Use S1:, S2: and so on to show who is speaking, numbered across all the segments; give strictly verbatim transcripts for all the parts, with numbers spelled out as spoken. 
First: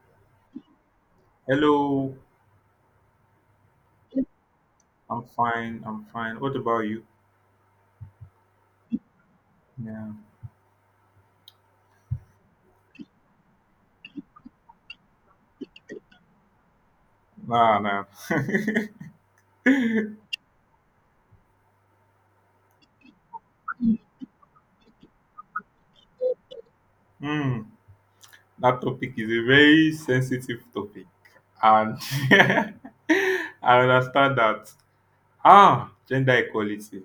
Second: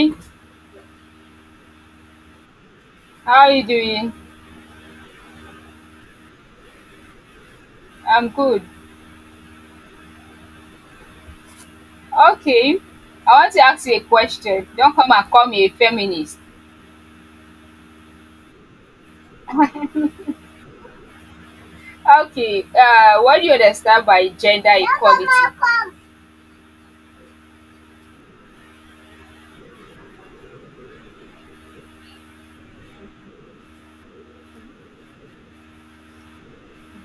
S1: Hey,
S2: Hello,
S1: how are you doing?
S2: I'm fine. I'm fine. What about you?
S1: I'm good.
S2: Yeah.
S1: Okay, I want to ask you a question. Don't come and call me a feminist.
S2: Nah, nah.
S1: Okay, uh, what do you understand by gender equality?
S2: Hmm. That topic is a very sensitive topic, and I understand that. Ah, gender equality.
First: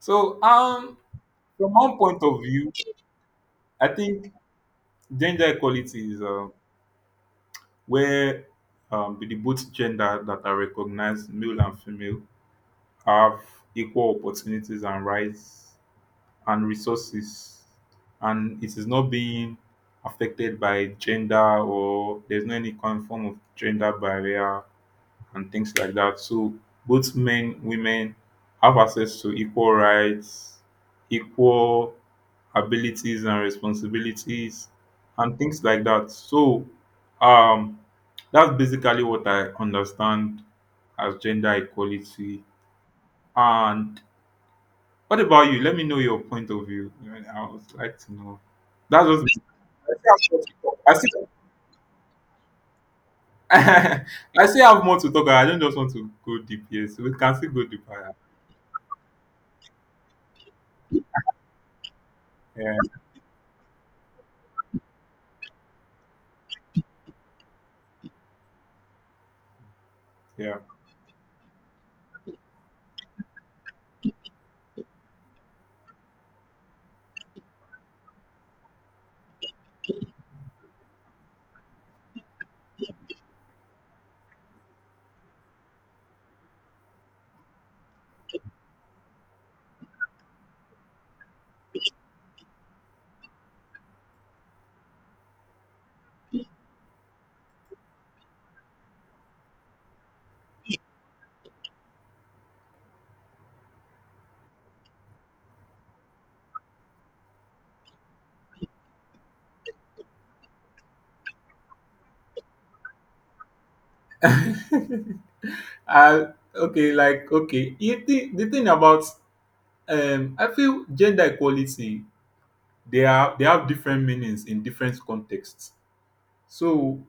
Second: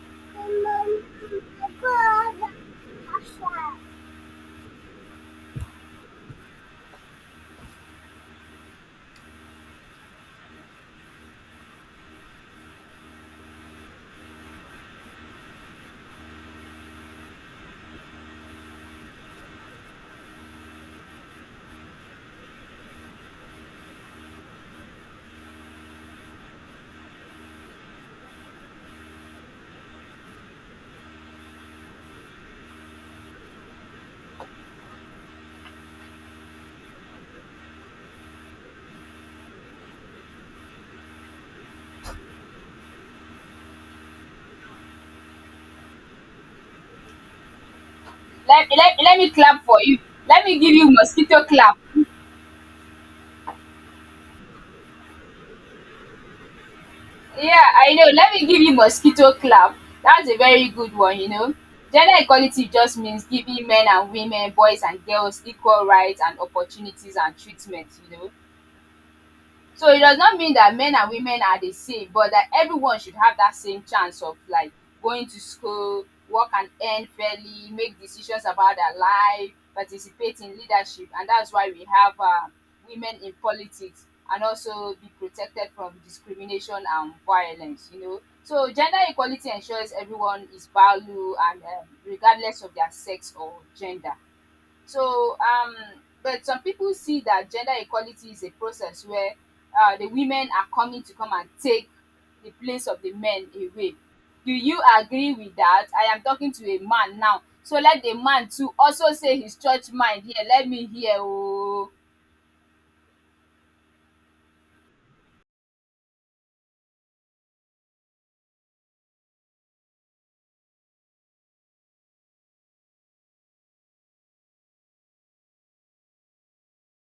S2: So, um, from one point of view, I think gender equality is uh, where um, the both gender that are recognized, male and female, have equal opportunities and rights and resources, and it is not being affected by gender, or there's no any kind form of gender barrier and things like that. So both men, women have access to equal rights, equal abilities and responsibilities and things like that. So um that's basically what I understand as gender equality. And what about you? Let me know your point of view. I would like to know.
S1: Let, let,
S2: That's
S1: let me
S2: just.
S1: clap for you.
S2: I
S1: Let me give you
S2: still,
S1: mosquito clap.
S2: I still have more to talk about. I don't just want to go deep here, so we can still go
S1: Yeah, I know.
S2: deeper.
S1: Let me give you mosquito clap. That's a very good one, you know. Gender equality just means giving men and women, boys and girls equal rights and opportunities and treatment, you know. So it does not mean
S2: Yeah,
S1: that men and women are the same, but that everyone should have that same chance of like going to school, work and earn fairly, make decisions about their life, participate in leadership, and that's why we have uh, women in politics and also be protected from discrimination and violence. You know, so gender equality ensures everyone is valued and, um, regardless of their sex or gender. So, um, but some people see that gender equality is a process where uh, the women are coming to come and take the place of the men away. Do you agree with that? I am talking to a man now. So let the man too also say his church mind here. Let me hear. Oh.
S2: yeah. uh, okay, like okay. You think the thing about um, I feel gender equality. They are they have different meanings in different contexts. So,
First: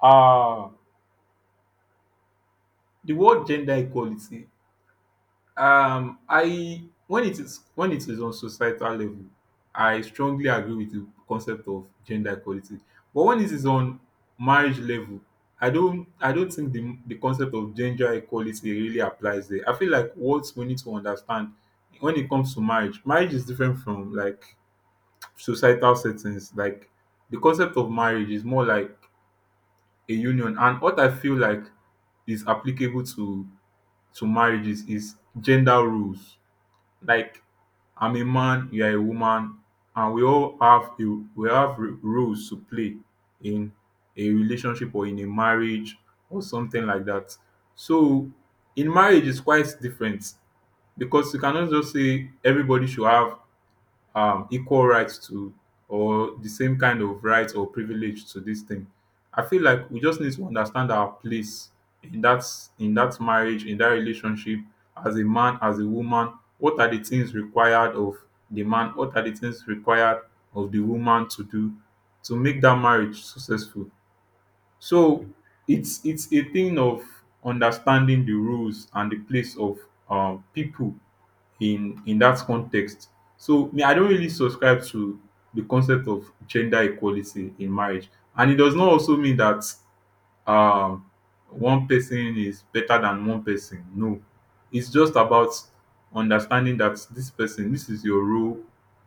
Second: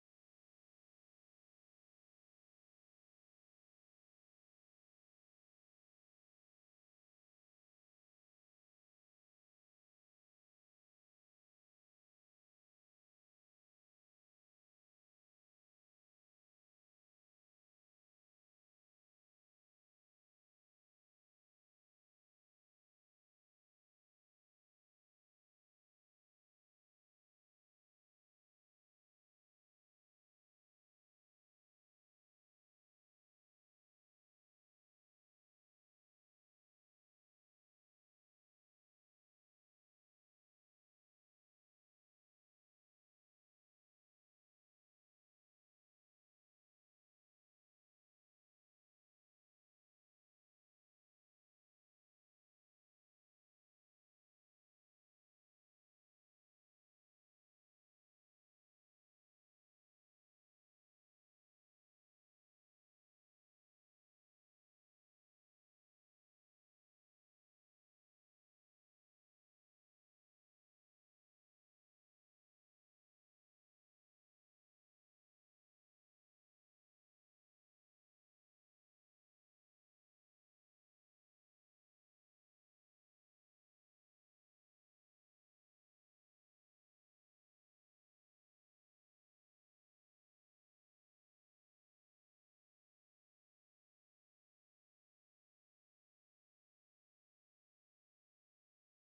S2: uh the word gender equality, Um, I when it is when it is on societal level, I strongly agree with the concept of gender equality. But when it is on marriage level, I don't I don't think the the concept of gender equality really applies there. I feel like what we need to understand when it comes to marriage, marriage is different from like societal settings. Like the concept of marriage is more like a union, and what I feel like is applicable to to marriages is gender rules, like I'm a man, you are a woman, and we all have a, we have r- roles to play in a relationship or in a marriage or something like that. So in marriage, it's quite different because you cannot just say everybody should have um, equal rights to or the same kind of rights or privilege to this thing. I feel like we just need to understand our place in that in that marriage, in that relationship, as a man, as a woman. What are the things required of the man? What are the things required of the woman to do to make that marriage successful? So it's it's a thing of understanding the rules and the place of um, people in in that context. So me, I don't really subscribe to the concept of gender equality in marriage, and it does not also mean that um, one person is better than one person. No, it's just about understanding that this person, this is your role,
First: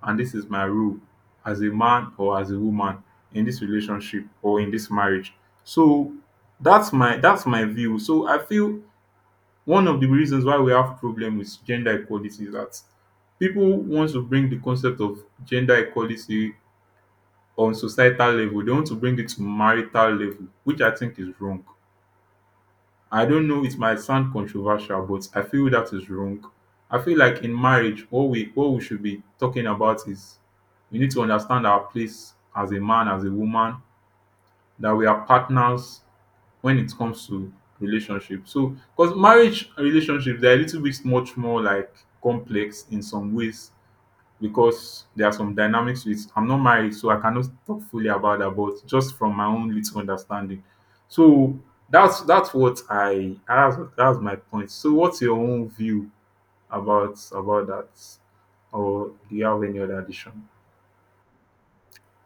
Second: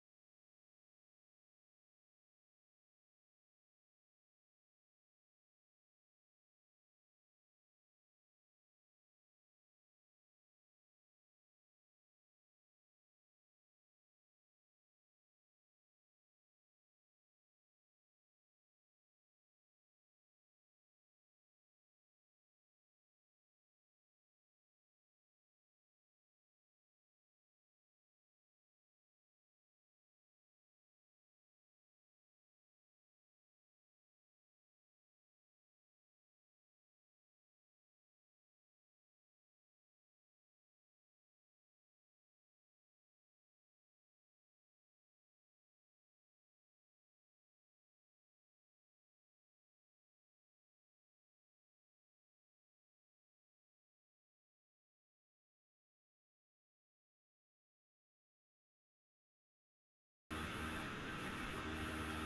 S2: and this is my role as a man or as a woman in this relationship or in this marriage. So that's my that's my view. So I feel one of the reasons why we have problem with gender equality is that people want to bring the concept of gender equality on societal level. They want to bring it to marital level, which I think is wrong. I don't know, it might sound controversial, but I feel that is wrong. I feel like in marriage, what we what we should be talking about is we need to understand our place as a man, as a woman, that we are partners when it comes to relationship. So, because marriage and relationship they are a little bit much more like complex in some ways because there are some dynamics with I'm not married, so I cannot talk fully about that, but just from my own little understanding. So that's that's what I that's that's my point. So what's your own view about about that? Or do you have any other addition?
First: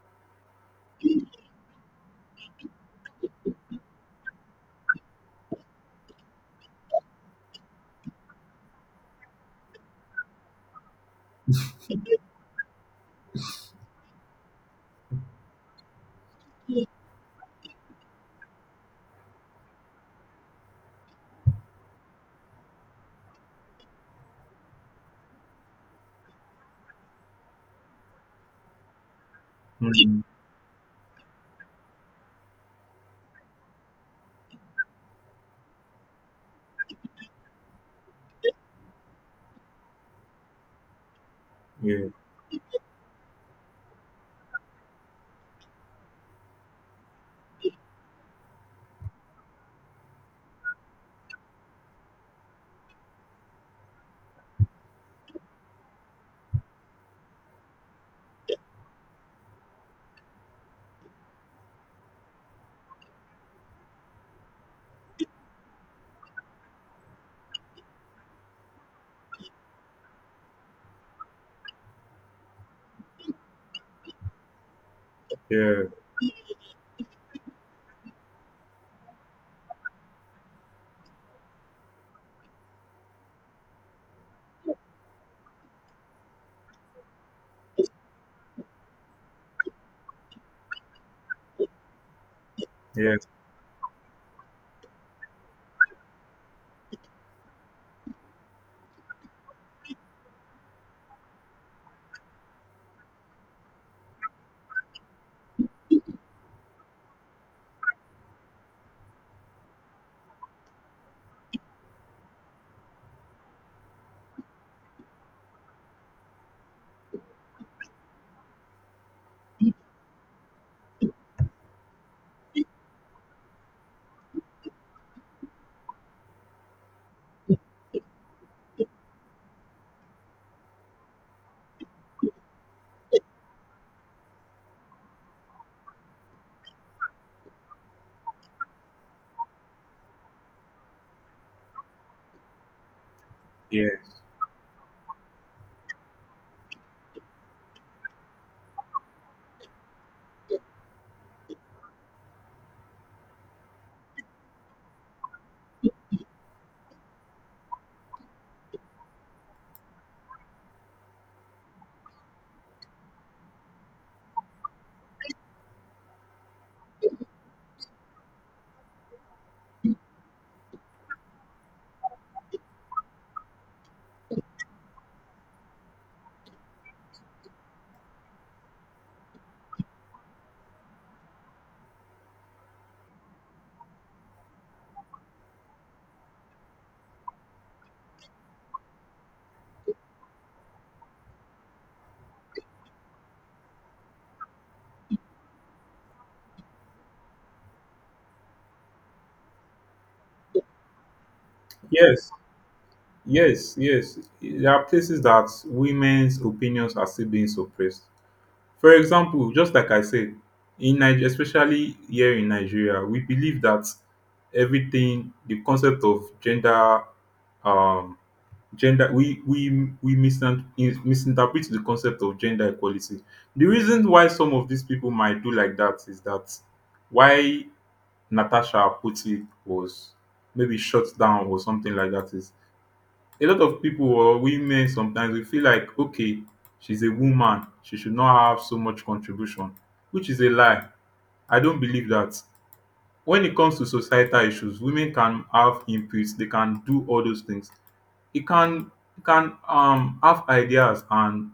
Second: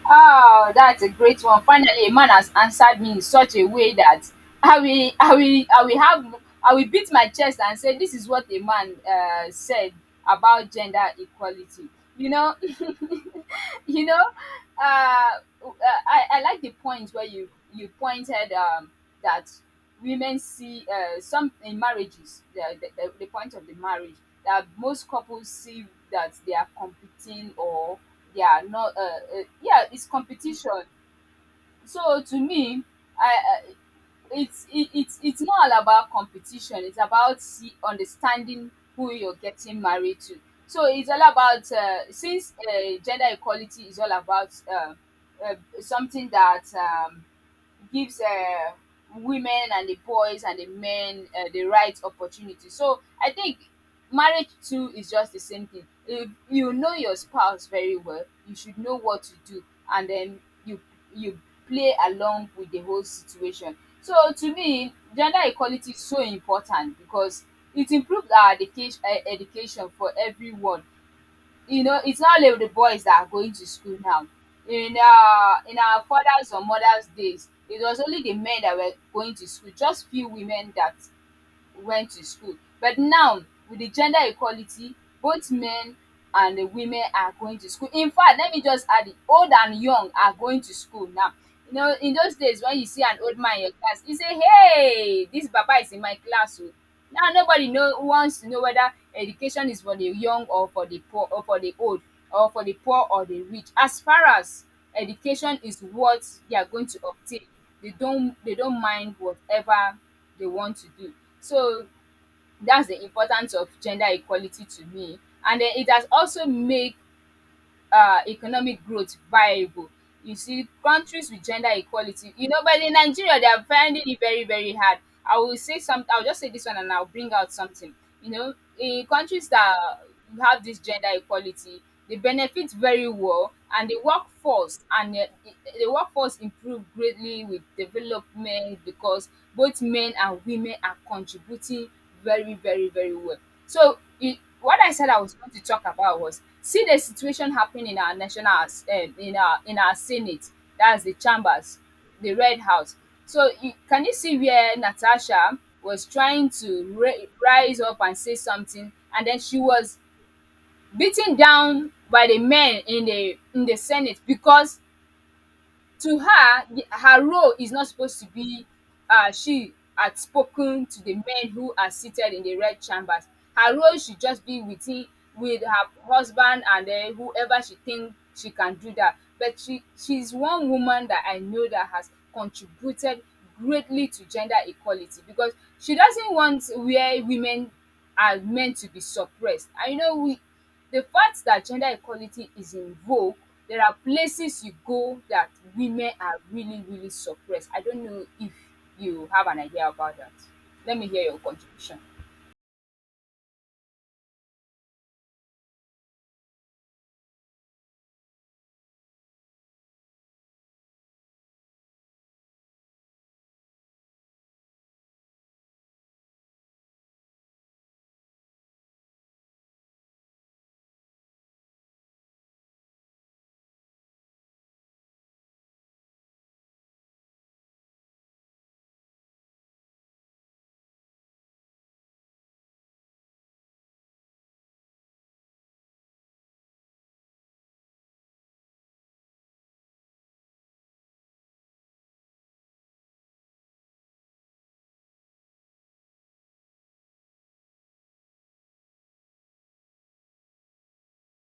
S1: Oh, that's a great one. Finally, a man has answered me in such a way that I will, I will, I will have, I will beat my chest and say, "This is what a man uh, said about gender equality." You know, you know, uh, uh, I, I like the point where you you pointed, um, that women see, uh, some in marriages, the, the, the the point of the marriage that most couples see, that they are competing or they are not, uh, uh, yeah, it's
S2: Mm.
S1: competition. So to me, i i it's it, it's it's not all about competition, it's about, see, understanding who you're getting married to. So it's all about, uh,
S2: Yeah,
S1: since, uh, gender equality is all about, uh, uh, something that, um, gives, uh, women and the boys and the men, uh, the right opportunity. So I think marriage too is just the same thing. If you know your spouse very well, you should know what to do, and then you you play along with the whole situation. So to me, gender equality is so important because it improved our education uh, education for everyone you know, It's not only the boys that are going to school now. In our in
S2: yeah,
S1: our fathers or mothers days, it was only the men that were going to school, just few women that went to school. But now, with the gender equality, both men and the women are going to school. In fact, let me just add it, old and young are going to school now. You know, in those days, when you see an
S2: yes,
S1: old man in your class, you say, "Hey, this papa is in my class." Oh. Now nobody know wants to know whether education is for the young or for the poor or for the old or for the poor or the rich. As far as education is what they are going to obtain, they don't they don't mind whatever they want to do. So that's the importance of gender equality to me. And then it has also made, uh, economic growth viable. You see, countries with gender equality, you know, but in Nigeria, they are finding it very, very hard. I will say something, I'll just say this one and I'll bring out something. You know, in countries that have this gender equality, they benefit very well, and the workforce and the, the workforce improve greatly with development because both men and women are contributing very, very, very well.
S2: yeah,
S1: So, it, what I said I was going to talk about was, see the situation happening in our national as- eh, in our in our senate. That's the chambers, the red house. So, you, can you see where Natasha was trying to ra- rise up and say something, and then she was beaten down by the men in the in the senate, because to her, the, her role is not supposed to be, uh, she had spoken to the men who are seated in the red chambers. Her role should just be within, with her husband, and then whoever she think she can do that. But she she's one woman that I know that has contributed greatly to gender equality, because she doesn't want where women are meant to be suppressed. I know, we the fact that gender equality is in vogue, there are places you go that women are really, really suppressed. I don't know if you have an idea about that. Let me hear your contribution.
S2: yes. Yes, yes. There are places that women's opinions are still being suppressed. For example, just like I said, in Nigeria, especially here in Nigeria, we believe that everything, the concept of gender, um, gender, we we we misin- misinterpret the concept of gender equality. The reason why some of these people might do like that is that why Natasha Putti was maybe shut down or something like that is a lot of people or women, sometimes we feel like, okay, she's a woman, she should not have so much contribution, which is a lie. I don't believe that. When it comes to societal issues, women can have inputs, they can do all those things. It can it can um have ideas, and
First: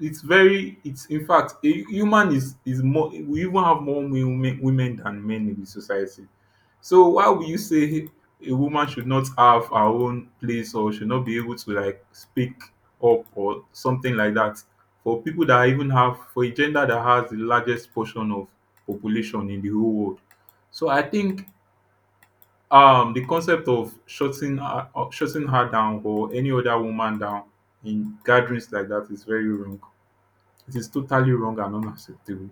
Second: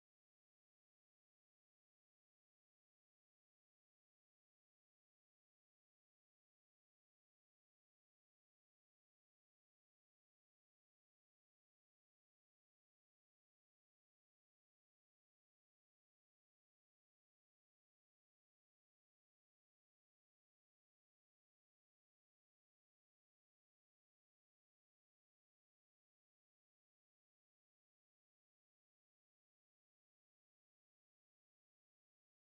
S2: it's very, it's in fact, a human is is more, we even have more women women than men in the society. So why would you say a woman should not have her own place or should not be able to like speak up or something like that, for people that even have, for a gender that has the largest portion of population in the whole world. So I think um the concept of shutting her, uh, shutting her down or any other woman down in gatherings like that is very wrong. It is totally wrong and unacceptable.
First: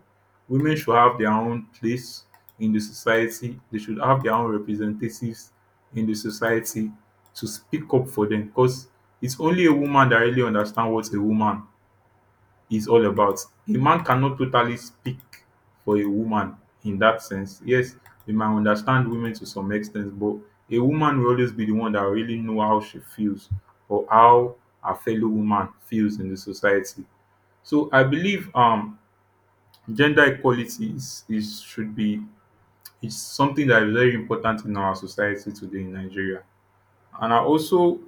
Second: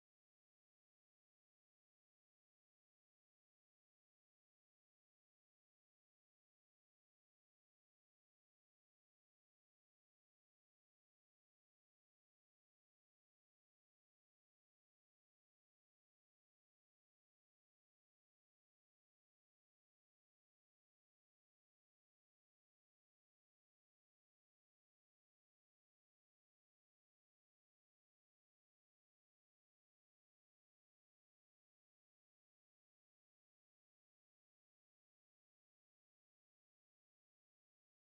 S2: Women should have their own place in the society. They should have their own representatives in the society to speak up for them, because it's only a woman that really understands what a woman is all about. A man cannot totally speak for a woman in that sense. Yes, we might understand women to some extent, but a woman will always be the one that really know how she feels or how her fellow woman feels in the society. So I believe um gender equality is is should be is something that is very important in our society today in Nigeria. And I also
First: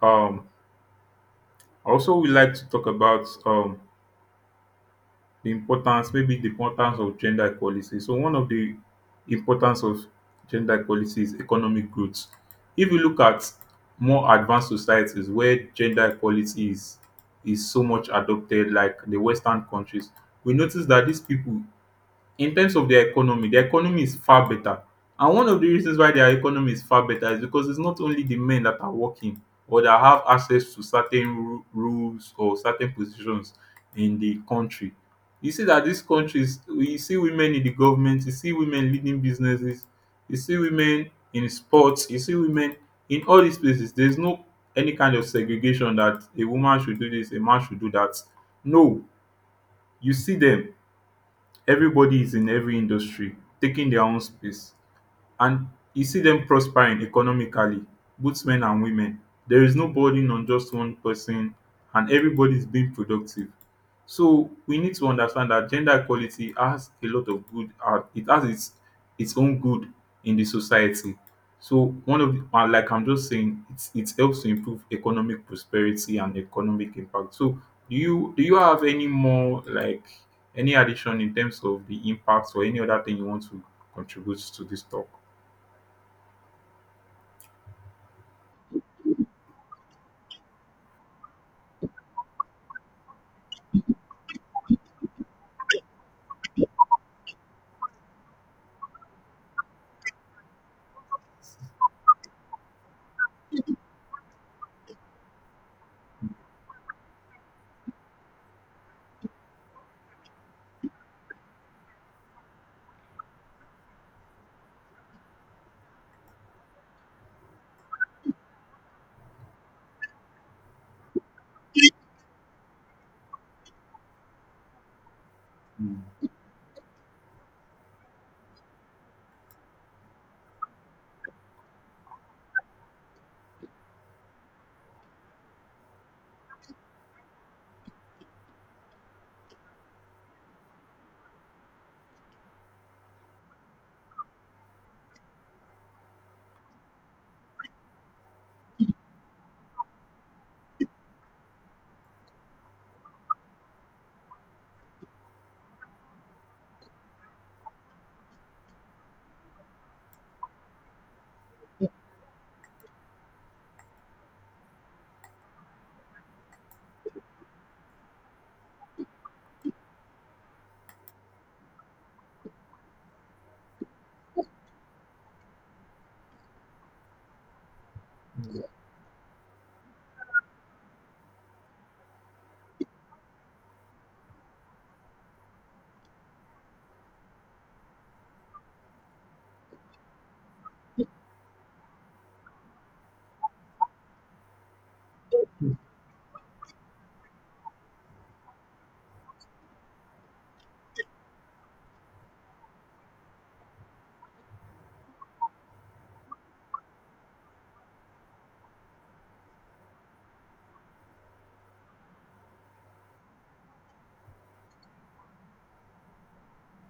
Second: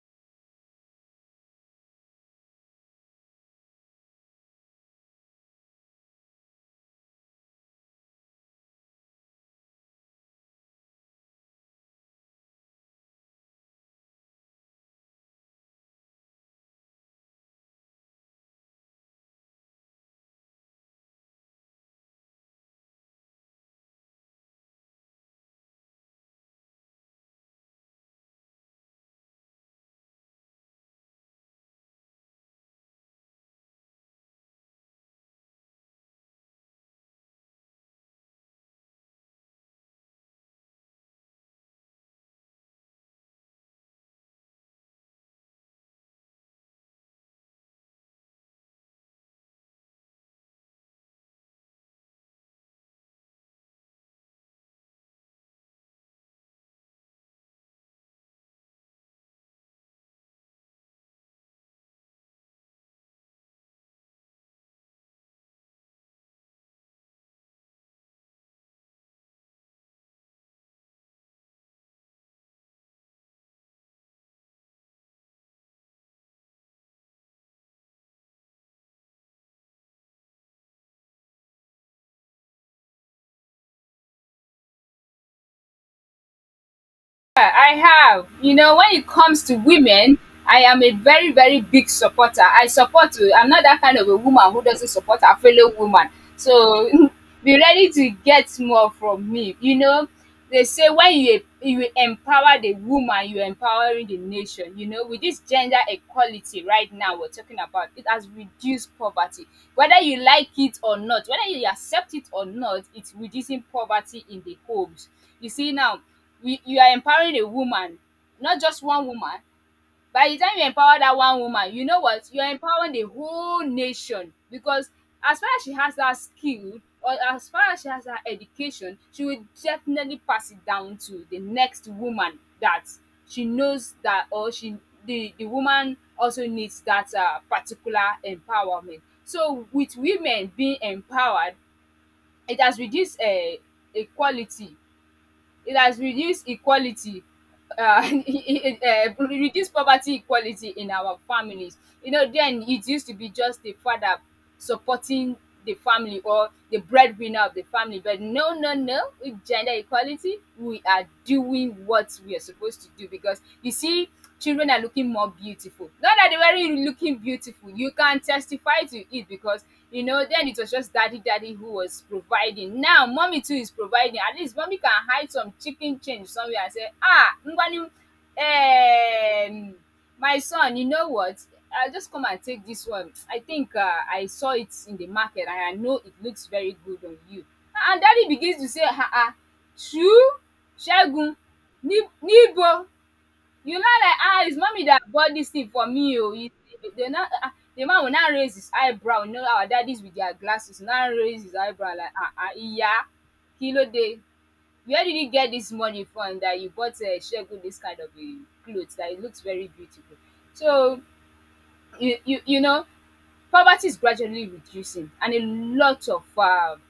S2: um I also would like to talk about um the importance, maybe the importance of gender equality. So one of the importance of gender equality is economic growth. If you look at more advanced societies where gender equality is is so much adopted, like the Western countries, we notice that these people in terms of their economy, their economy is far better. And one of the reasons why their economy is far better is because it's not only the men that are working or that have access to certain ru- rules or certain positions in the country. You see that these countries, you see women in the government, you see women leading businesses, you see women in sports, you see women in all these places. There's no any kind of segregation that a woman should do this, a man should do that. No, you see them. Everybody is in every industry, taking their own space, and you see them prospering economically, both men and women. There is no burden on just one person, and everybody is being productive. So we need to understand that gender equality has a lot of good, uh, it has its its own good in the society. So one of the, uh, like I'm just saying it, it helps to improve economic prosperity and economic impact. So do you do you have any more like any addition in terms of the impacts or any other thing you want to contribute to this talk?
S1: Yeah, I have. You know, when it comes to women, I am a very, very big supporter. I support. uh, I'm not that kind of a woman who doesn't support her fellow woman. So be ready to get more from me. You know, they say when you you empower the woman, you are empowering the nation. You know, with this gender equality right now we're talking about, it has reduced poverty. Whether you like it or not, whether you accept it or not, it's reducing poverty in the homes. You see now, we, you are empowering a woman, not just one woman. By the time you empower that one woman, you know what? You're empowering the whole nation, because as far as she has that skill, or as far as she has her education, she will definitely pass it down to the next woman that she knows that, or she the, the woman also needs that, uh, particular empowerment. So with women being empowered, it has reduced, uh, equality, it has reduced equality uh, it, uh, reduce poverty equality in our families. You know, then, it used to be just the father supporting the family, or the breadwinner of the family. But no, no, no, with gender equality, we are doing what we are supposed to do, because you see, children are looking more beautiful. Not that they were really looking beautiful, you can testify to it, because you know, then it was just daddy, daddy who was providing. Now mommy too is providing. At least mommy can hide some chicken change somewhere and say, "Ah, Ngwanu, um, my son, you know what? I'll just come and take this one. I think, uh, I saw it in the market and I know it looks very good on you." And daddy begins to say, "Ah, ah, true? Segun, Ni- Nibo?" You know like, ah, it's mommy that bought this thing for me, oh. You dey not, ah ah, the man will not raise his eyebrow, you know our daddies, with their glasses, now raise his eyebrow like, ah ah, yeah, kilo day. "Where did you get this money from that you bought, um Segun, this kind of a clothes that it looks very beautiful?" So you you you know, poverty is gradually reducing, and a lot of, um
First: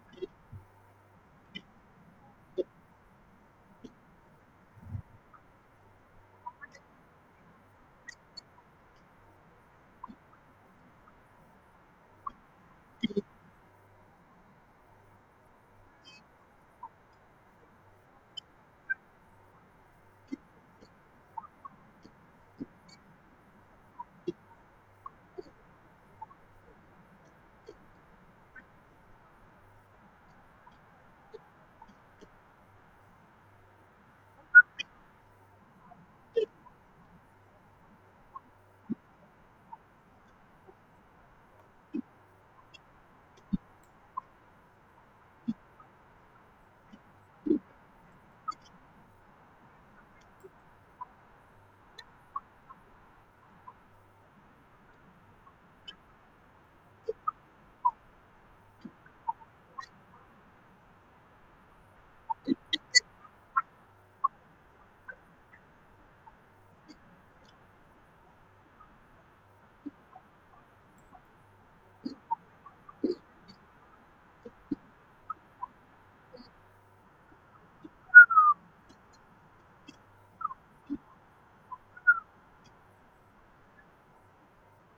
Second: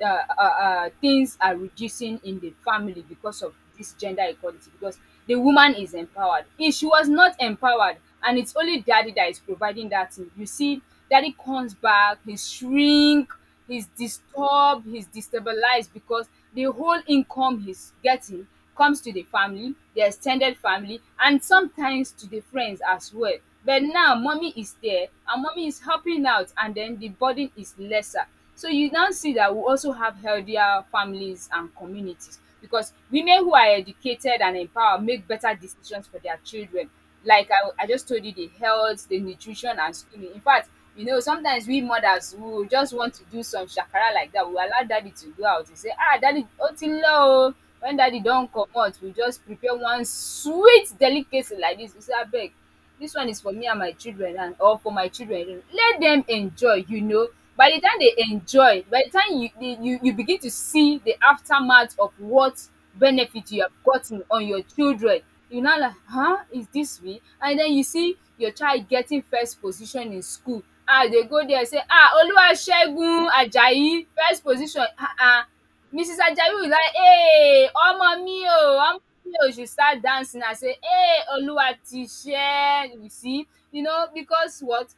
S1: uh, uh, uh, things are reducing in the family, because of this gender equality, because the woman is empowered. If she was not empowered, and it's only daddy that is providing that thing, you see, daddy comes back, he's shrink, he's disturbed, he's destabilized, because the whole income he's getting comes to the family, the extended family, and sometimes to the friends as well. But now mommy is there, and mommy is helping out, and then the burden is lesser. So you now see that we also have healthier families and communities, because women who are educated and empowered make better decisions for their children. Like I, I just told you, the health, the nutrition, and schooling. In fact, you know, sometimes we mothers who just want to do some shakara like that, we allow daddy to go out and say, "Ah, daddy, otilo." When daddy don't come out, we just prepare one sweet delicacy like this. We say, "I beg, dis one is for me and my children, and or for my children, let dem enjoy." You know by the time they enjoy, by the time you you you begin to see the aftermath of what benefit you have gotten on your children, you now like, um is dis real? And then you see your child getting first position in school, um you dey go there, say, um "Oluwasegun Ajayi, first position," um Missus Ajayi is like, "Hey, ọmọ mi o, ọmọ mi o," she start dancing, I say, "Hey, Oluwatisẹ," you see, you know, because what?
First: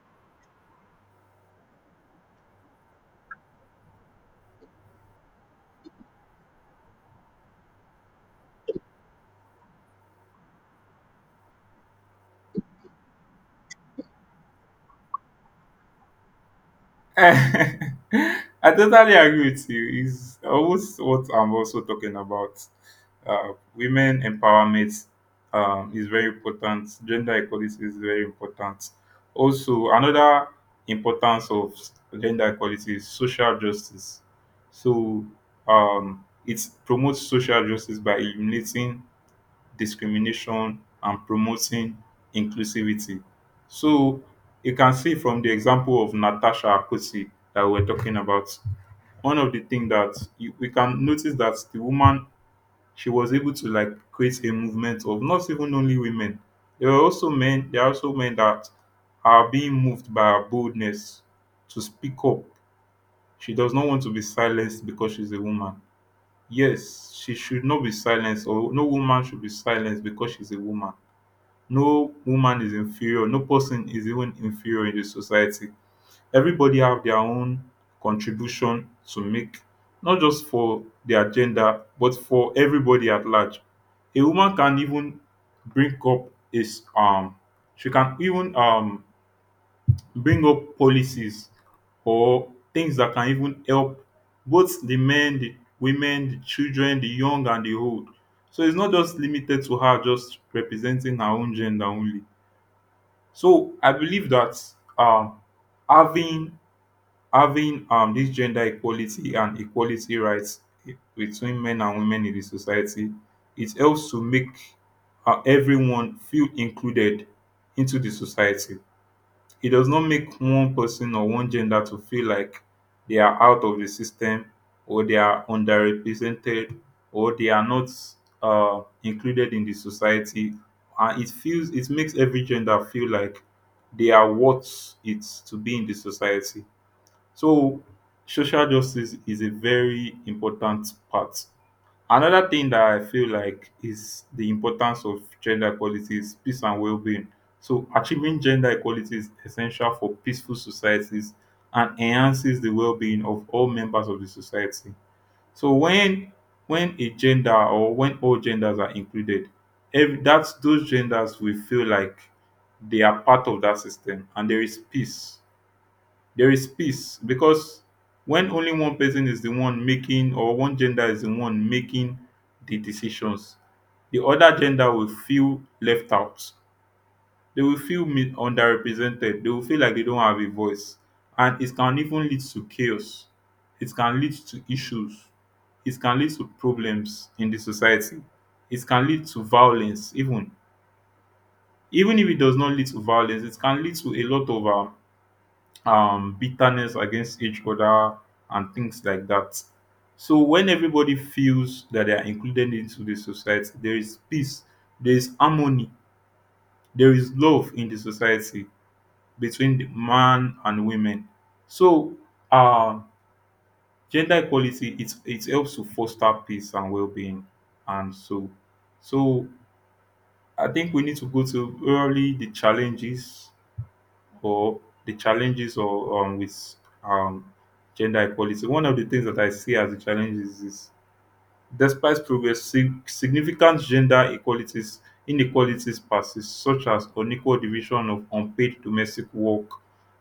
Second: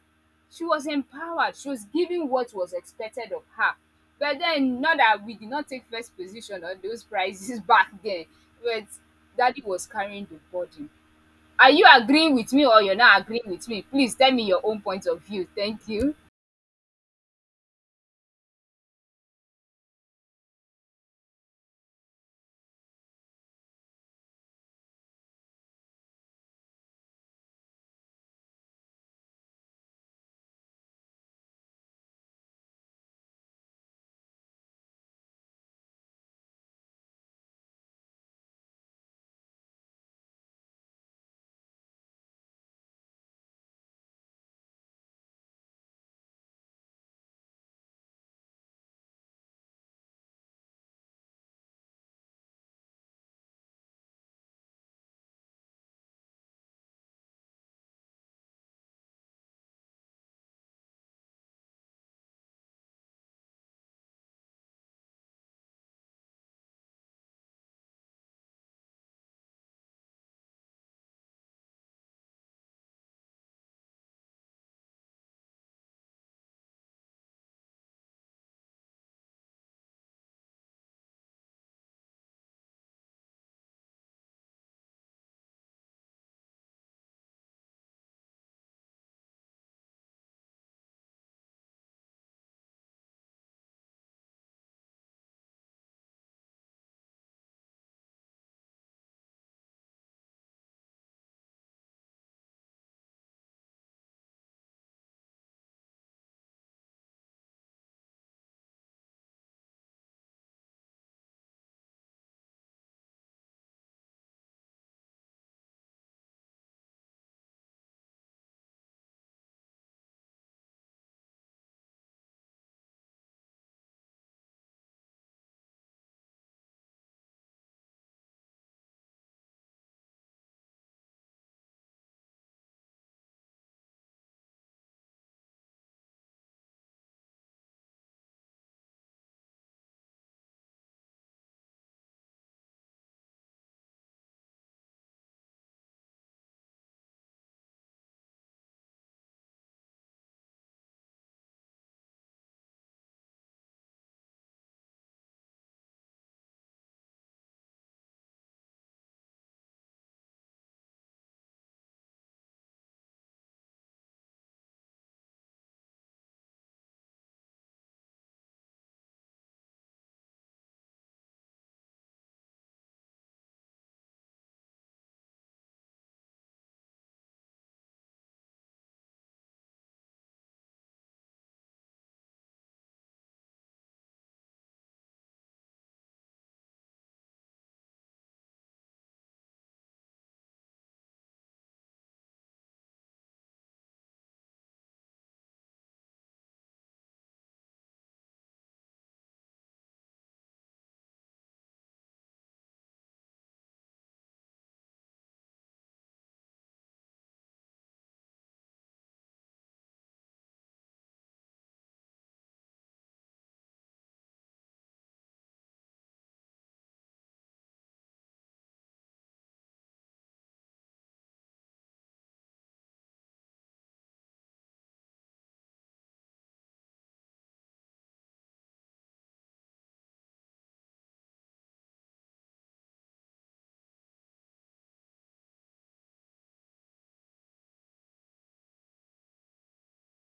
S1: She was empowered. She was given what was expected of her. But then, not that we did not take first position on those prizes back then, but Daddy was carrying the burden. Are you agreeing with me or you're not agreeing with me? Please tell me your own point of view. Thank you.
S2: I totally agree with you. It's almost what I'm also talking about. Uh, women empowerment um, is very important. Gender equality is very important. Also, another importance of gender equality is social justice. So, um, it promotes social justice by eliminating discrimination and promoting inclusivity. So you can see from the example of Natasha Akossi that we're talking about, one of the things that you, we can notice that the woman, she was able to like create a movement of not even only women. There were also men. There are also men that are being moved by her boldness to speak up. She does not want to be silenced because she's a woman. Yes, she should not be silenced, or no woman should be silenced because she's a woman. No woman is inferior, no person is even inferior in the society. Everybody have their own contribution to make, not just for their gender but for everybody at large. A woman can even bring up is um she can even um bring up policies or things that can even help both the men, the women, the children, the young and the old. So it's not just limited to her just representing her own gender only. So I believe that um, having having um, this gender equality and equality rights between men and women in the society, it helps to make uh, everyone feel included into the society. It does not make one person or one gender to feel like they are out of the system, or they are underrepresented, or they are not uh, included in the society. And it feels it makes every gender feel like they are worth it to be in the society. So social justice is a very important part. Another thing that I feel like is the importance of gender equality is peace and well being. So, achieving gender equality is essential for peaceful societies and enhances the well being of all members of the society. So, when when a gender or when all genders are included, every, that's those genders will feel like they are part of that system and there is peace, there is peace because when only one person is the one making or one gender is the one making the decisions, the other gender will feel left out. They will feel mi- underrepresented. They will feel like they don't have a voice. And it can even lead to chaos. It can lead to issues. It can lead to problems in the society. It can lead to violence, even. Even if it does not lead to violence, it can lead to a lot of um, um, bitterness against each other, and things like that. So when everybody feels that they are included into the society, there is peace, there is harmony, there is love in the society between the man and women. So uh, Gender equality it it helps to foster peace and well-being, and so so I think we need to go to early the challenges, or the challenges, or um, with um, gender equality. One of the things that I see as the challenges is, despite progress, sig- significant gender equalities inequalities persist, such as unequal division of unpaid domestic work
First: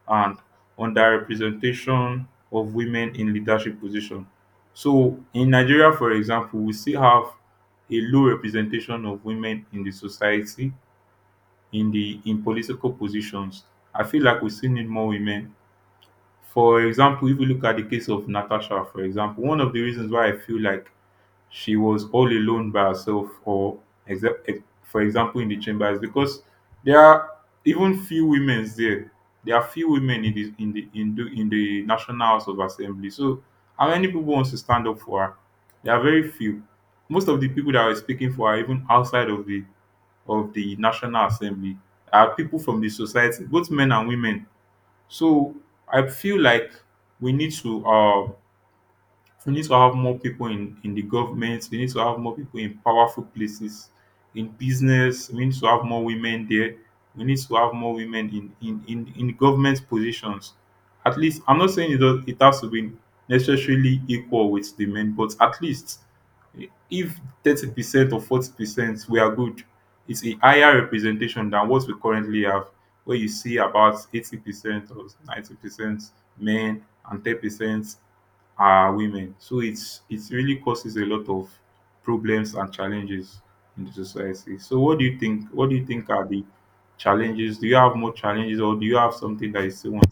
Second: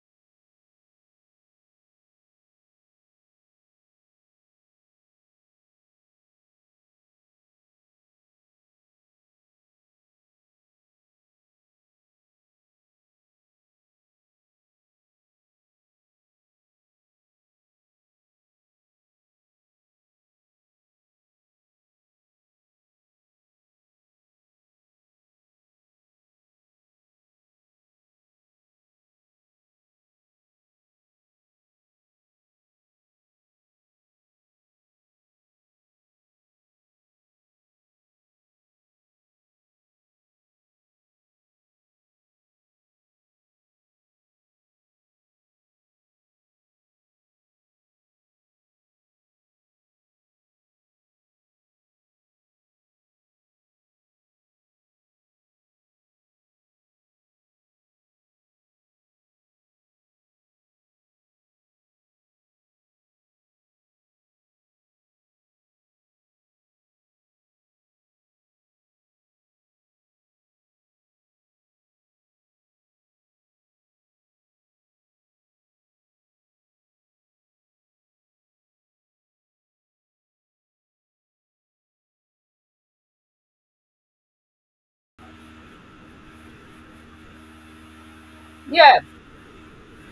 S2: and underrepresentation of women in leadership positions. So, in Nigeria, for example, we still have a low representation of women in the society, in the in political positions. I feel like we still need more women. For example, if we look at the case of Natasha, for example, one of the reasons why I feel like she was all alone by herself, or except, for example, in the chamber, is because there are even few women there. There are few women in the in the in the, in the National House of Assembly. So, how many people wants to stand up for her? There are very few. Most of the people that were speaking for her, even outside of the of the National Assembly are people from the society, both men and women. So I feel like we need to um so we need to have more people in, in the government. We need to have more people in powerful places, in business. We need to have more women there. We need to have more women in, in, in, in government positions. At least, I'm not saying it, does, it has to be necessarily equal with the men, but at least if thirty percent or forty percent we are good, it's a higher representation than what we currently have, where you see about eighty percent or ninety percent men and ten percent are women. So it's it really causes a lot of problems and challenges in the society. So what do you think? What do you think are the challenges? Do you have more challenges, or do you
S1: Yeah.
S2: have something that is so much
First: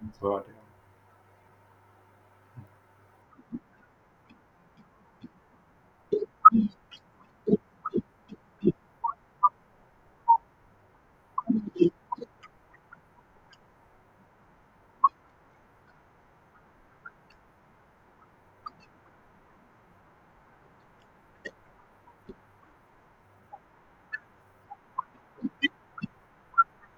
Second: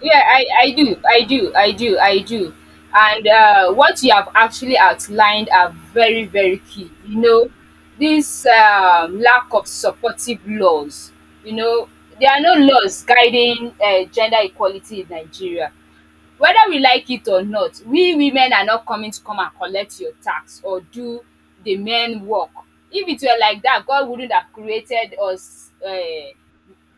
S1: Yeah,
S2: about
S1: I,
S2: it?
S1: I do, I do, I do, I do. And uh, what you have actually outlined are very, very key. You know, this um, lack of supportive laws, you know, there are no laws guiding uh, gender equality in Nigeria. Whether we like it or not, we women are not coming to come and collect your tax or do the men work. If it were like that, God wouldn't have created us. Uh,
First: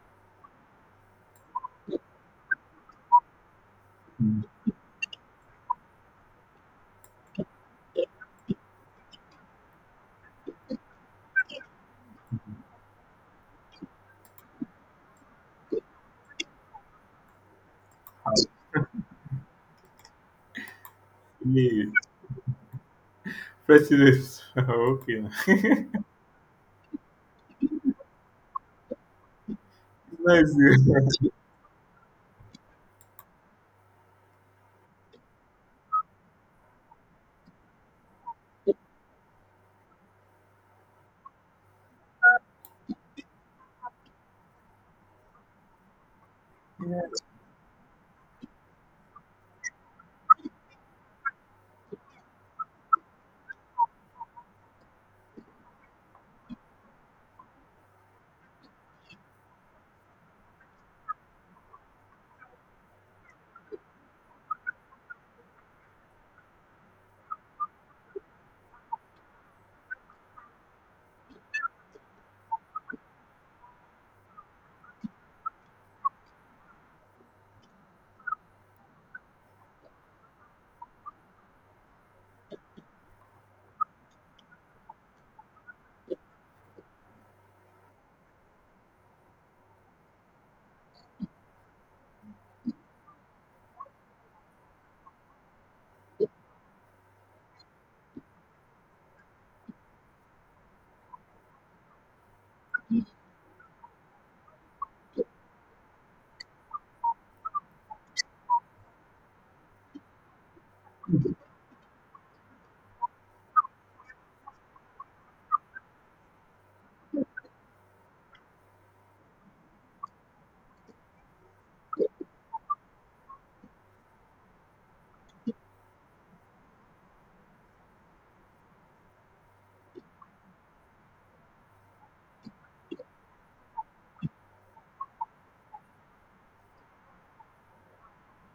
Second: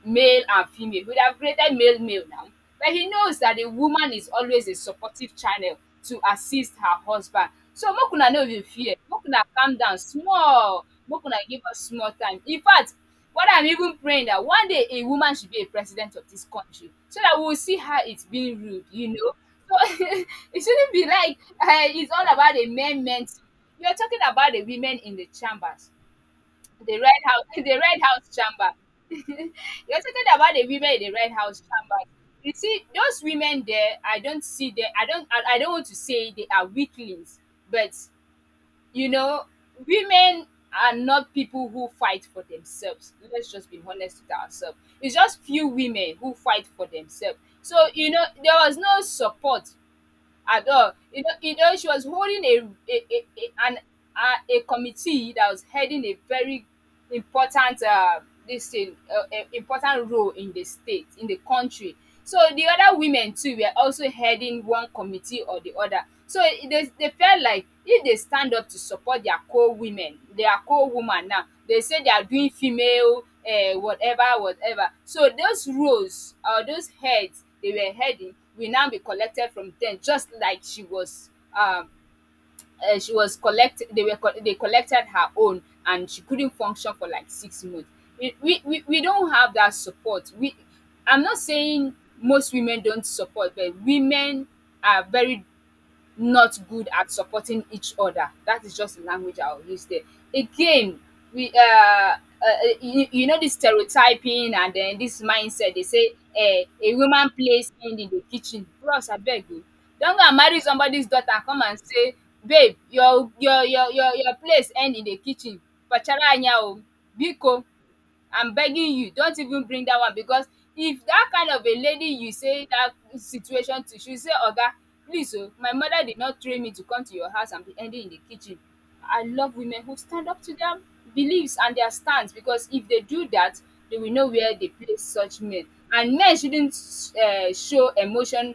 S1: male and female. He would have created male male now. But he knows that the woman is
S2: Mm.
S1: always a supportive channel to assist her husband. So make una no dey fear, make una calm down small, make una give us small time. In fact, what I'm even praying that one day a woman should be a president of this country so that we will see how it's being ruled, you know. So it shouldn't be like uh,
S2: Yeah.
S1: it's all about the men men. You're talking
S2: President.
S1: about the women in
S2: Okay.
S1: the chambers. The Red House the Red House chamber. You're talking
S2: Nice.
S1: about the women in the Red House chamber. You see, those women there, I don't see them. I don't. I, I don't want to say they are weaklings, but you know, women are not people who fight for themselves. Let's just be honest with ourselves. It's just few women who fight for themselves. So you know, there was no support at all. You know, you know she was holding a a a, a an a, a committee that was heading a very important uh, this thing, uh, a- important role in the state, in the country. So the other women too were also heading one committee or the other. So it- they, they felt like if they stand up to support their co-women, their co-woman now, they say they are doing female uh, whatever, whatever. So those roles or those heads they were heading will now be collected from them just like she was um uh, she was collect they were co- they collected her own and she couldn't function for like six months we we, we we don't have that support we I'm not saying most women don't support but women are very not good at supporting each other. That is just the language I'll use there. Again, we uh, uh you, you know this stereotyping and then this mindset they say uh, a woman plays hand in the kitchen. Bros, I beg you, don't go and marry somebody's daughter and come and say, babe, your your your your, your place end in the kitchen. Pachara anya o, biko. I'm begging you, don't even bring that one because if that kind of a lady you say that situation to, she say, Oga, please oh, my mother did not train me to come to your house and be ending in the kitchen. I love women who stand up to their beliefs and their stance because if they do that, they will know where they place such men. And men shouldn't uh, show emotion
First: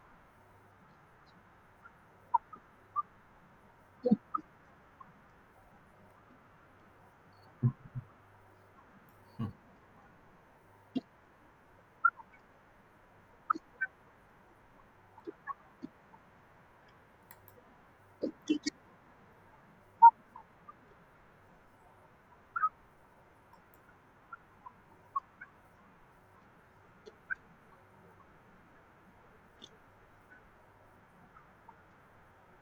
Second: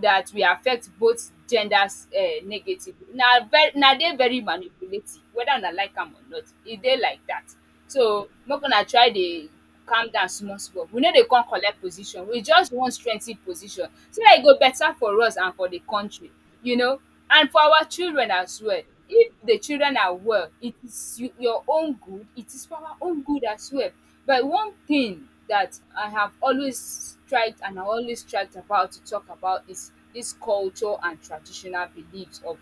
S1: that will affect both genders um negatively. Na very na dey very manipulative whether una like am or not, e dey like dat. So make una try dey calm down small small. We no dey come collect position, we just wan strengthen position so dat e go beta for us and for the country, you know. And for our children as well. If the children are well, it is you your own good, it is for our own good as well. But one thing that I have always tried and I always tried about to talk about is this culture and traditional beliefs of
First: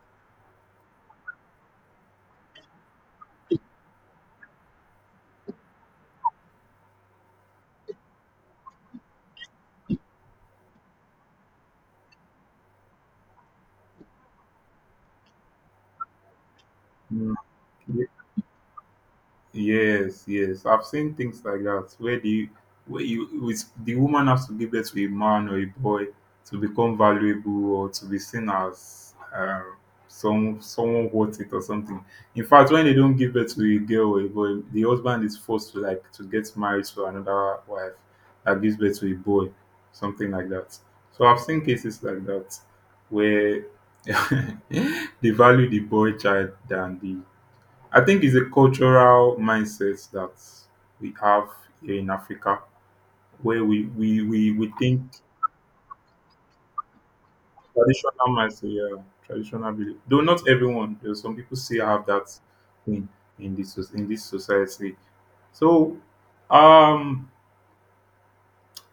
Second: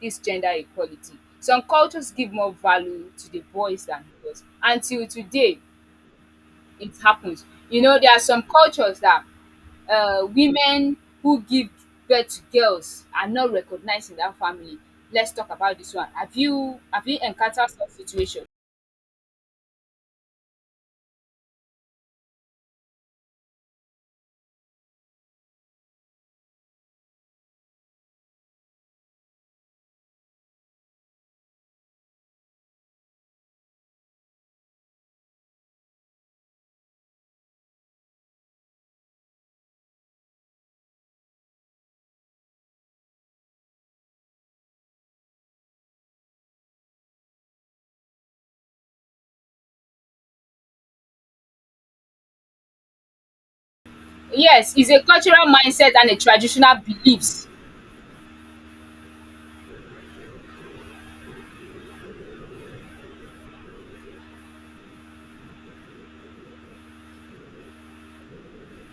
S1: this gender equality. Some cultures give more value to the boys than girls. Until today, it happens. You know, there are some cultures that uh, women who give birth to girls are not recognized in that family. Let's talk about this one. Have you have you
S2: Mm.
S1: encountered such situation?
S2: Yes, yes. I've seen things like that where the where you with the woman has to give birth to a man or a boy to become valuable or to be seen as um, some someone worth it or something. In fact, when they don't give birth to a girl or a boy, the husband is forced to like to get married to another wife that gives birth to a boy, something like that. So I've seen cases like that where they value the boy child than the, I think it's a cultural mindset that we have here in Africa where we, we, we, we
S1: Yes, it's
S2: think
S1: a cultural mindset and a traditional beliefs.
S2: traditional mindset, yeah, traditional belief. Though not everyone, there's some people still have that thing in this soc- in this society. So um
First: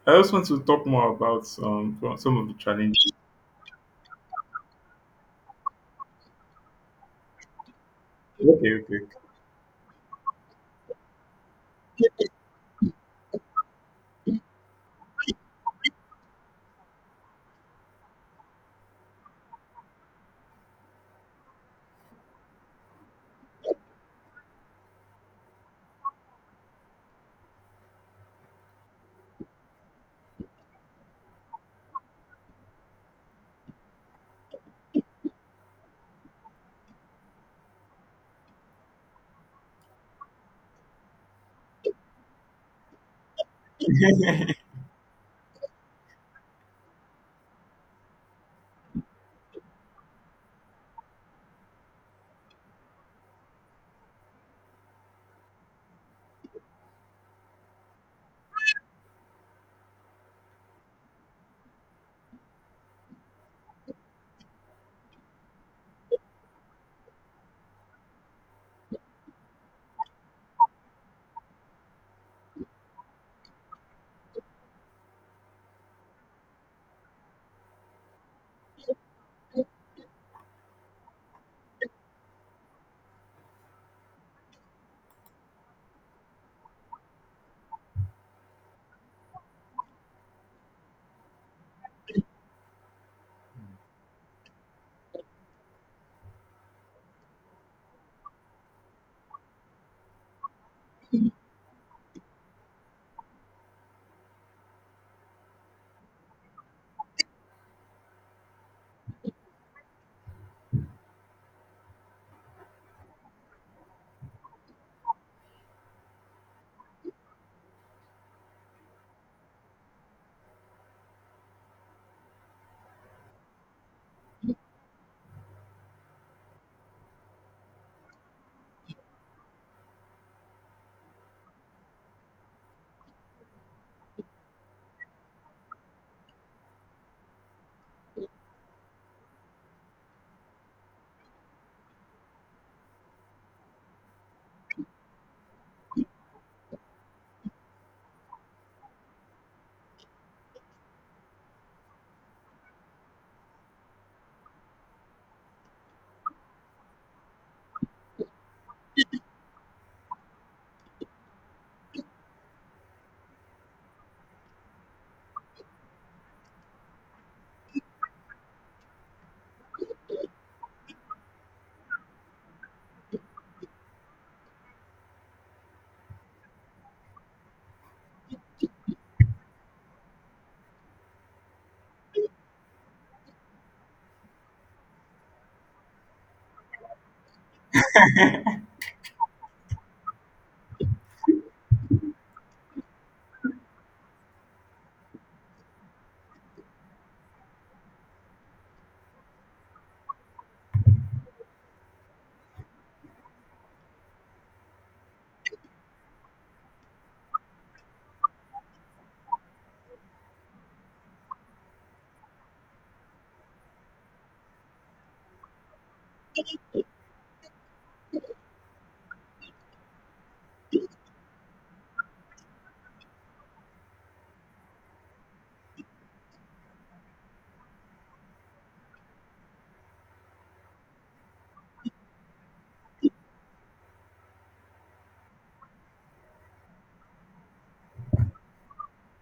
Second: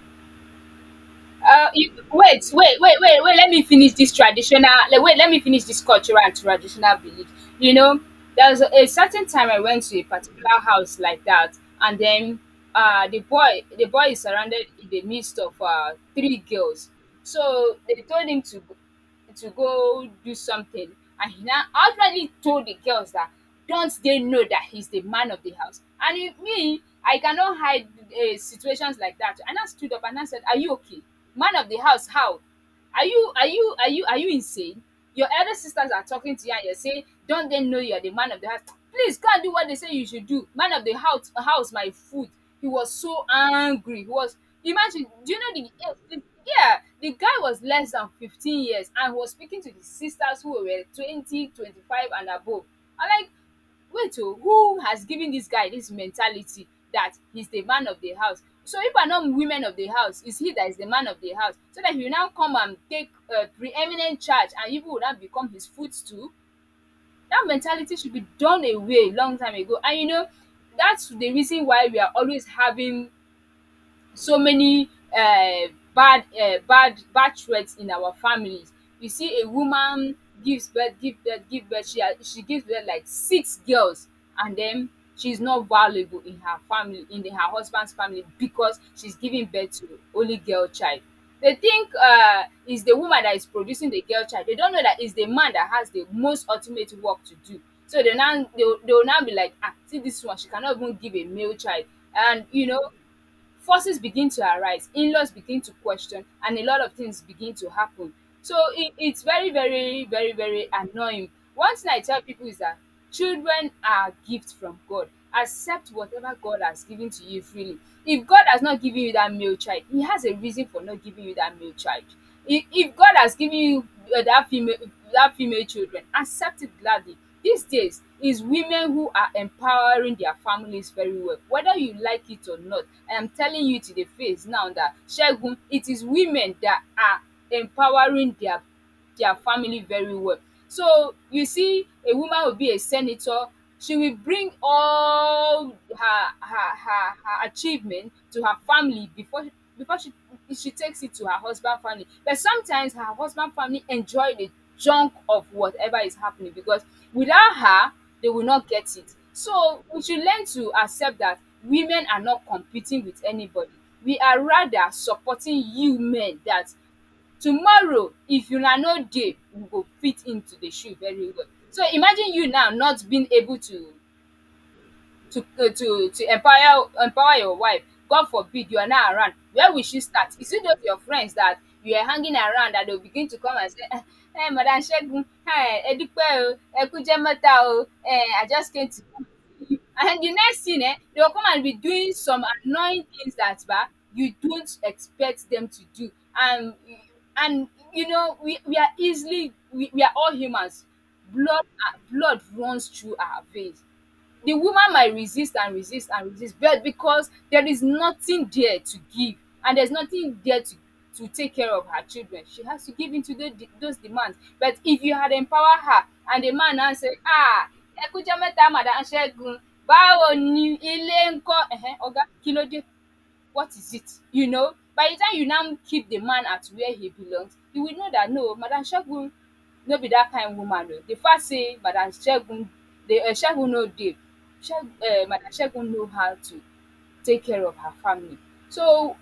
S2: I just want to talk more about
S1: Uh, you,
S2: um, some some
S1: wait,
S2: of the
S1: wait, wait,
S2: challenges.
S1: wait, wait. Let me finish this traditional. le- Wait, let me finish this cultural and traditional belief. You know, there was a,
S2: Okay,
S1: a
S2: okay.
S1: certain time I went to a particular house like that, and then uh, the boy, the boy is surrounded in the midst of uh, three girls. So they told him to go. To go do something. And he now outrightly told the girls that don't they know that he's the man of the house? And if me, I cannot hide uh, situations like that. And I stood up and I said, are you okay? Man of the house, how? Are you are you are you are you insane? Your elder sisters are talking to you and you're saying, don't they know you're the man of the house? Please go and do what they say you should do. Man of the house house, my food. He was so angry. He was imagine. Do you know the, eh, the yeah the guy was less than fifteen years and he was speaking to the sisters who were twenty, twenty-five, and above. I'm like, wait oh who has given this guy this mentality that he's the man of the house so if are not women of the house it's he that is the man of the house so that he will now come and take uh, preeminent charge and people will now become his footstool, that mentality should be done away long time ago. And you know, that's the reason why we are always having so many um bad um bad bad threat in our families. You see a woman gives birth give birth give birth she has she gives birth like six girls and then she is not valuable in her family in her husband's family because she's giving birth to only girl child. They think um it's the woman that is producing the girl child, they don't know that it's the man that has the most ultimate work to do. So they now they will they will now be like ah see this one she cannot even give a male child and you know forces begin to arise, in-laws begin to question, and a lot of things begin to happen. So it, it's very, very, very, very annoying. One thing I tell people is that children are a gift from God. Accept whatever God has given to you freely. If God has not given you that male child, He has a reason for not giving you that male child. If if God has given you uh, that female that female children, accept it gladly. These days is women who are empowering their families very well, whether you like it or not. I am telling you to the face now that Segun, it is women that are empowering their their family very well. So you see, a woman will be a senator. She will bring all her her her, her achievement to her family before before she she takes it to her husband family. But sometimes her husband family enjoy the junk of whatever is happening because without her, they will not get it. So we should learn to accept that women are not competing with anybody. We are rather supporting you men that tomorrow if una no dey you go fit into the shoe very well, so imagine you now not being able to to uh, to to empower empower your wife. God forbid you are not around. Where will she start? Is it those your friends that you are hanging around that they'll begin to come and say, "Ah, hey, Madam Shegun, hi, Edupe, oh, Ekujemeta, o, eh, I just came to come see you." And the next thing, eh, they'll come and be doing some annoying things that bah, you don't expect them to do. And and you know, we, we are easily we, we are all humans. Blood ah, blood runs through our veins, the woman might resist and resist and resist but because there is nothing there to give and there's nothing there to to take care of her children she has to give into those those demands. But if you had empower her and the man now say ah ẹ mẹta madam ṣẹgun báwo ni ilé ń kọ Ẹhẹn, ọgá kí ló dé what is it? You know, by the time you now keep the man at where he belongs, you will know that no, Madam Segun no be that kind woman o. The fact say Madam Segun dey um Segun no dey, Seg um Madam Segun know how to take care of her family. So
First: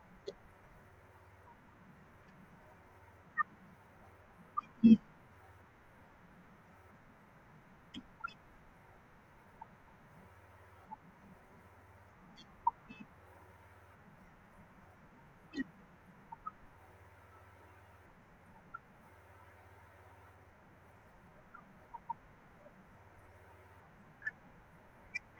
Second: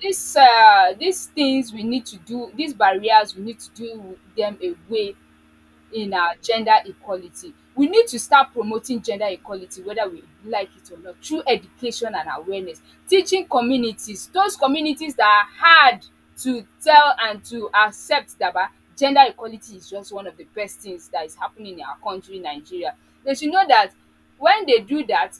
S1: dis um dis things we need to do, dis barriers we need to do dem away in our gender equality. We need to start promoting gender equality whether we like it or not through education and awareness. Teaching communities, those communities that are hard to tell and to accept that ba, gender equality is just one of the best things that is happening in our country Nigeria. They should know that when they do that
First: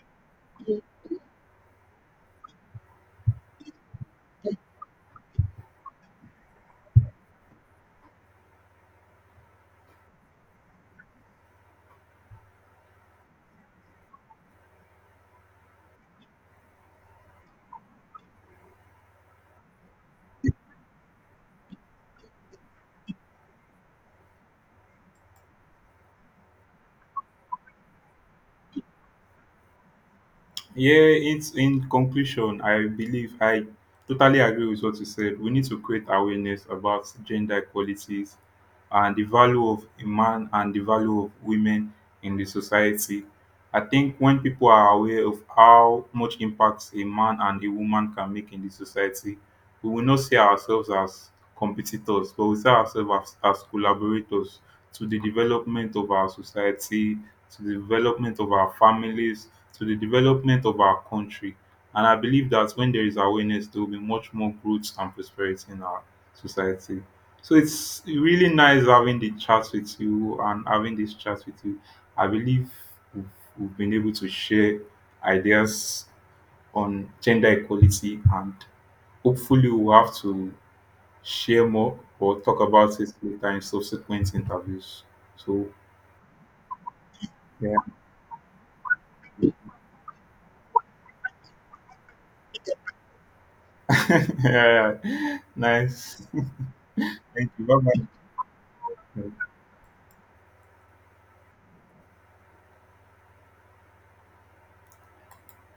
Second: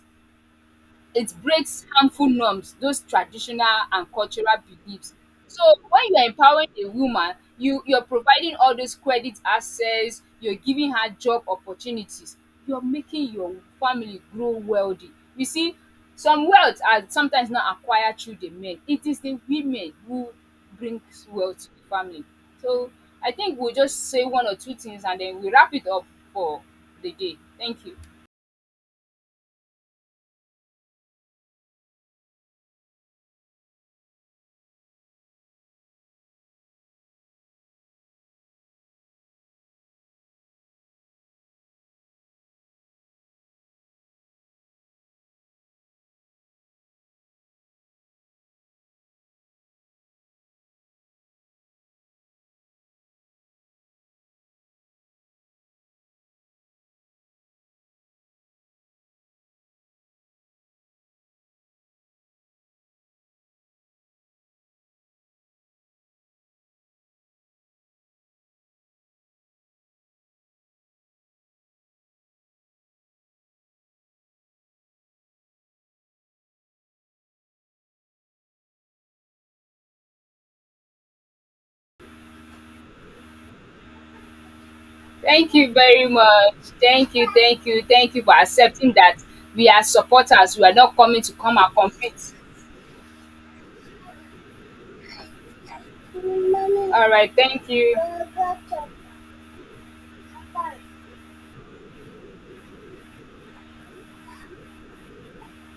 S1: it breaks harmful norms, those traditional and cultural beliefs. So when you are empowering a woman, you you're providing all those credit access, you're giving her job opportunities, you're making your family grow wealthy. You see, some wealth are sometimes not acquired through the men. It is the women who brings wealth to the family. So I think we'll just say one or two things and then we wrap it up for the day. Thank you.
S2: Yeah, it's in conclusion, I believe I totally agree with what you said. We need to create awareness about gender equalities and the value of a man and the value of women in the society. I think when people are aware of how much impact a man and a woman can make in the society, we will not see ourselves as competitors, but we see ourselves as, as collaborators to the development of our society, to the development of our families, to the development of our country. And I believe that when there is awareness, there will be much more growth and prosperity in our society. So it's really nice having the chat with you and having this chat with you. I believe we've, we've been able to share ideas on gender equality, and hopefully we'll have to share more or talk about it later in subsequent interviews.
S1: Thank
S2: So
S1: you very much. Thank you, thank
S2: yeah,
S1: you, thank you for accepting that we are supporters. We are not coming to come and compete.
S2: yeah, yeah. Nice.
S1: All right,
S2: Thank you.
S1: thank you.
S2: Bye bye.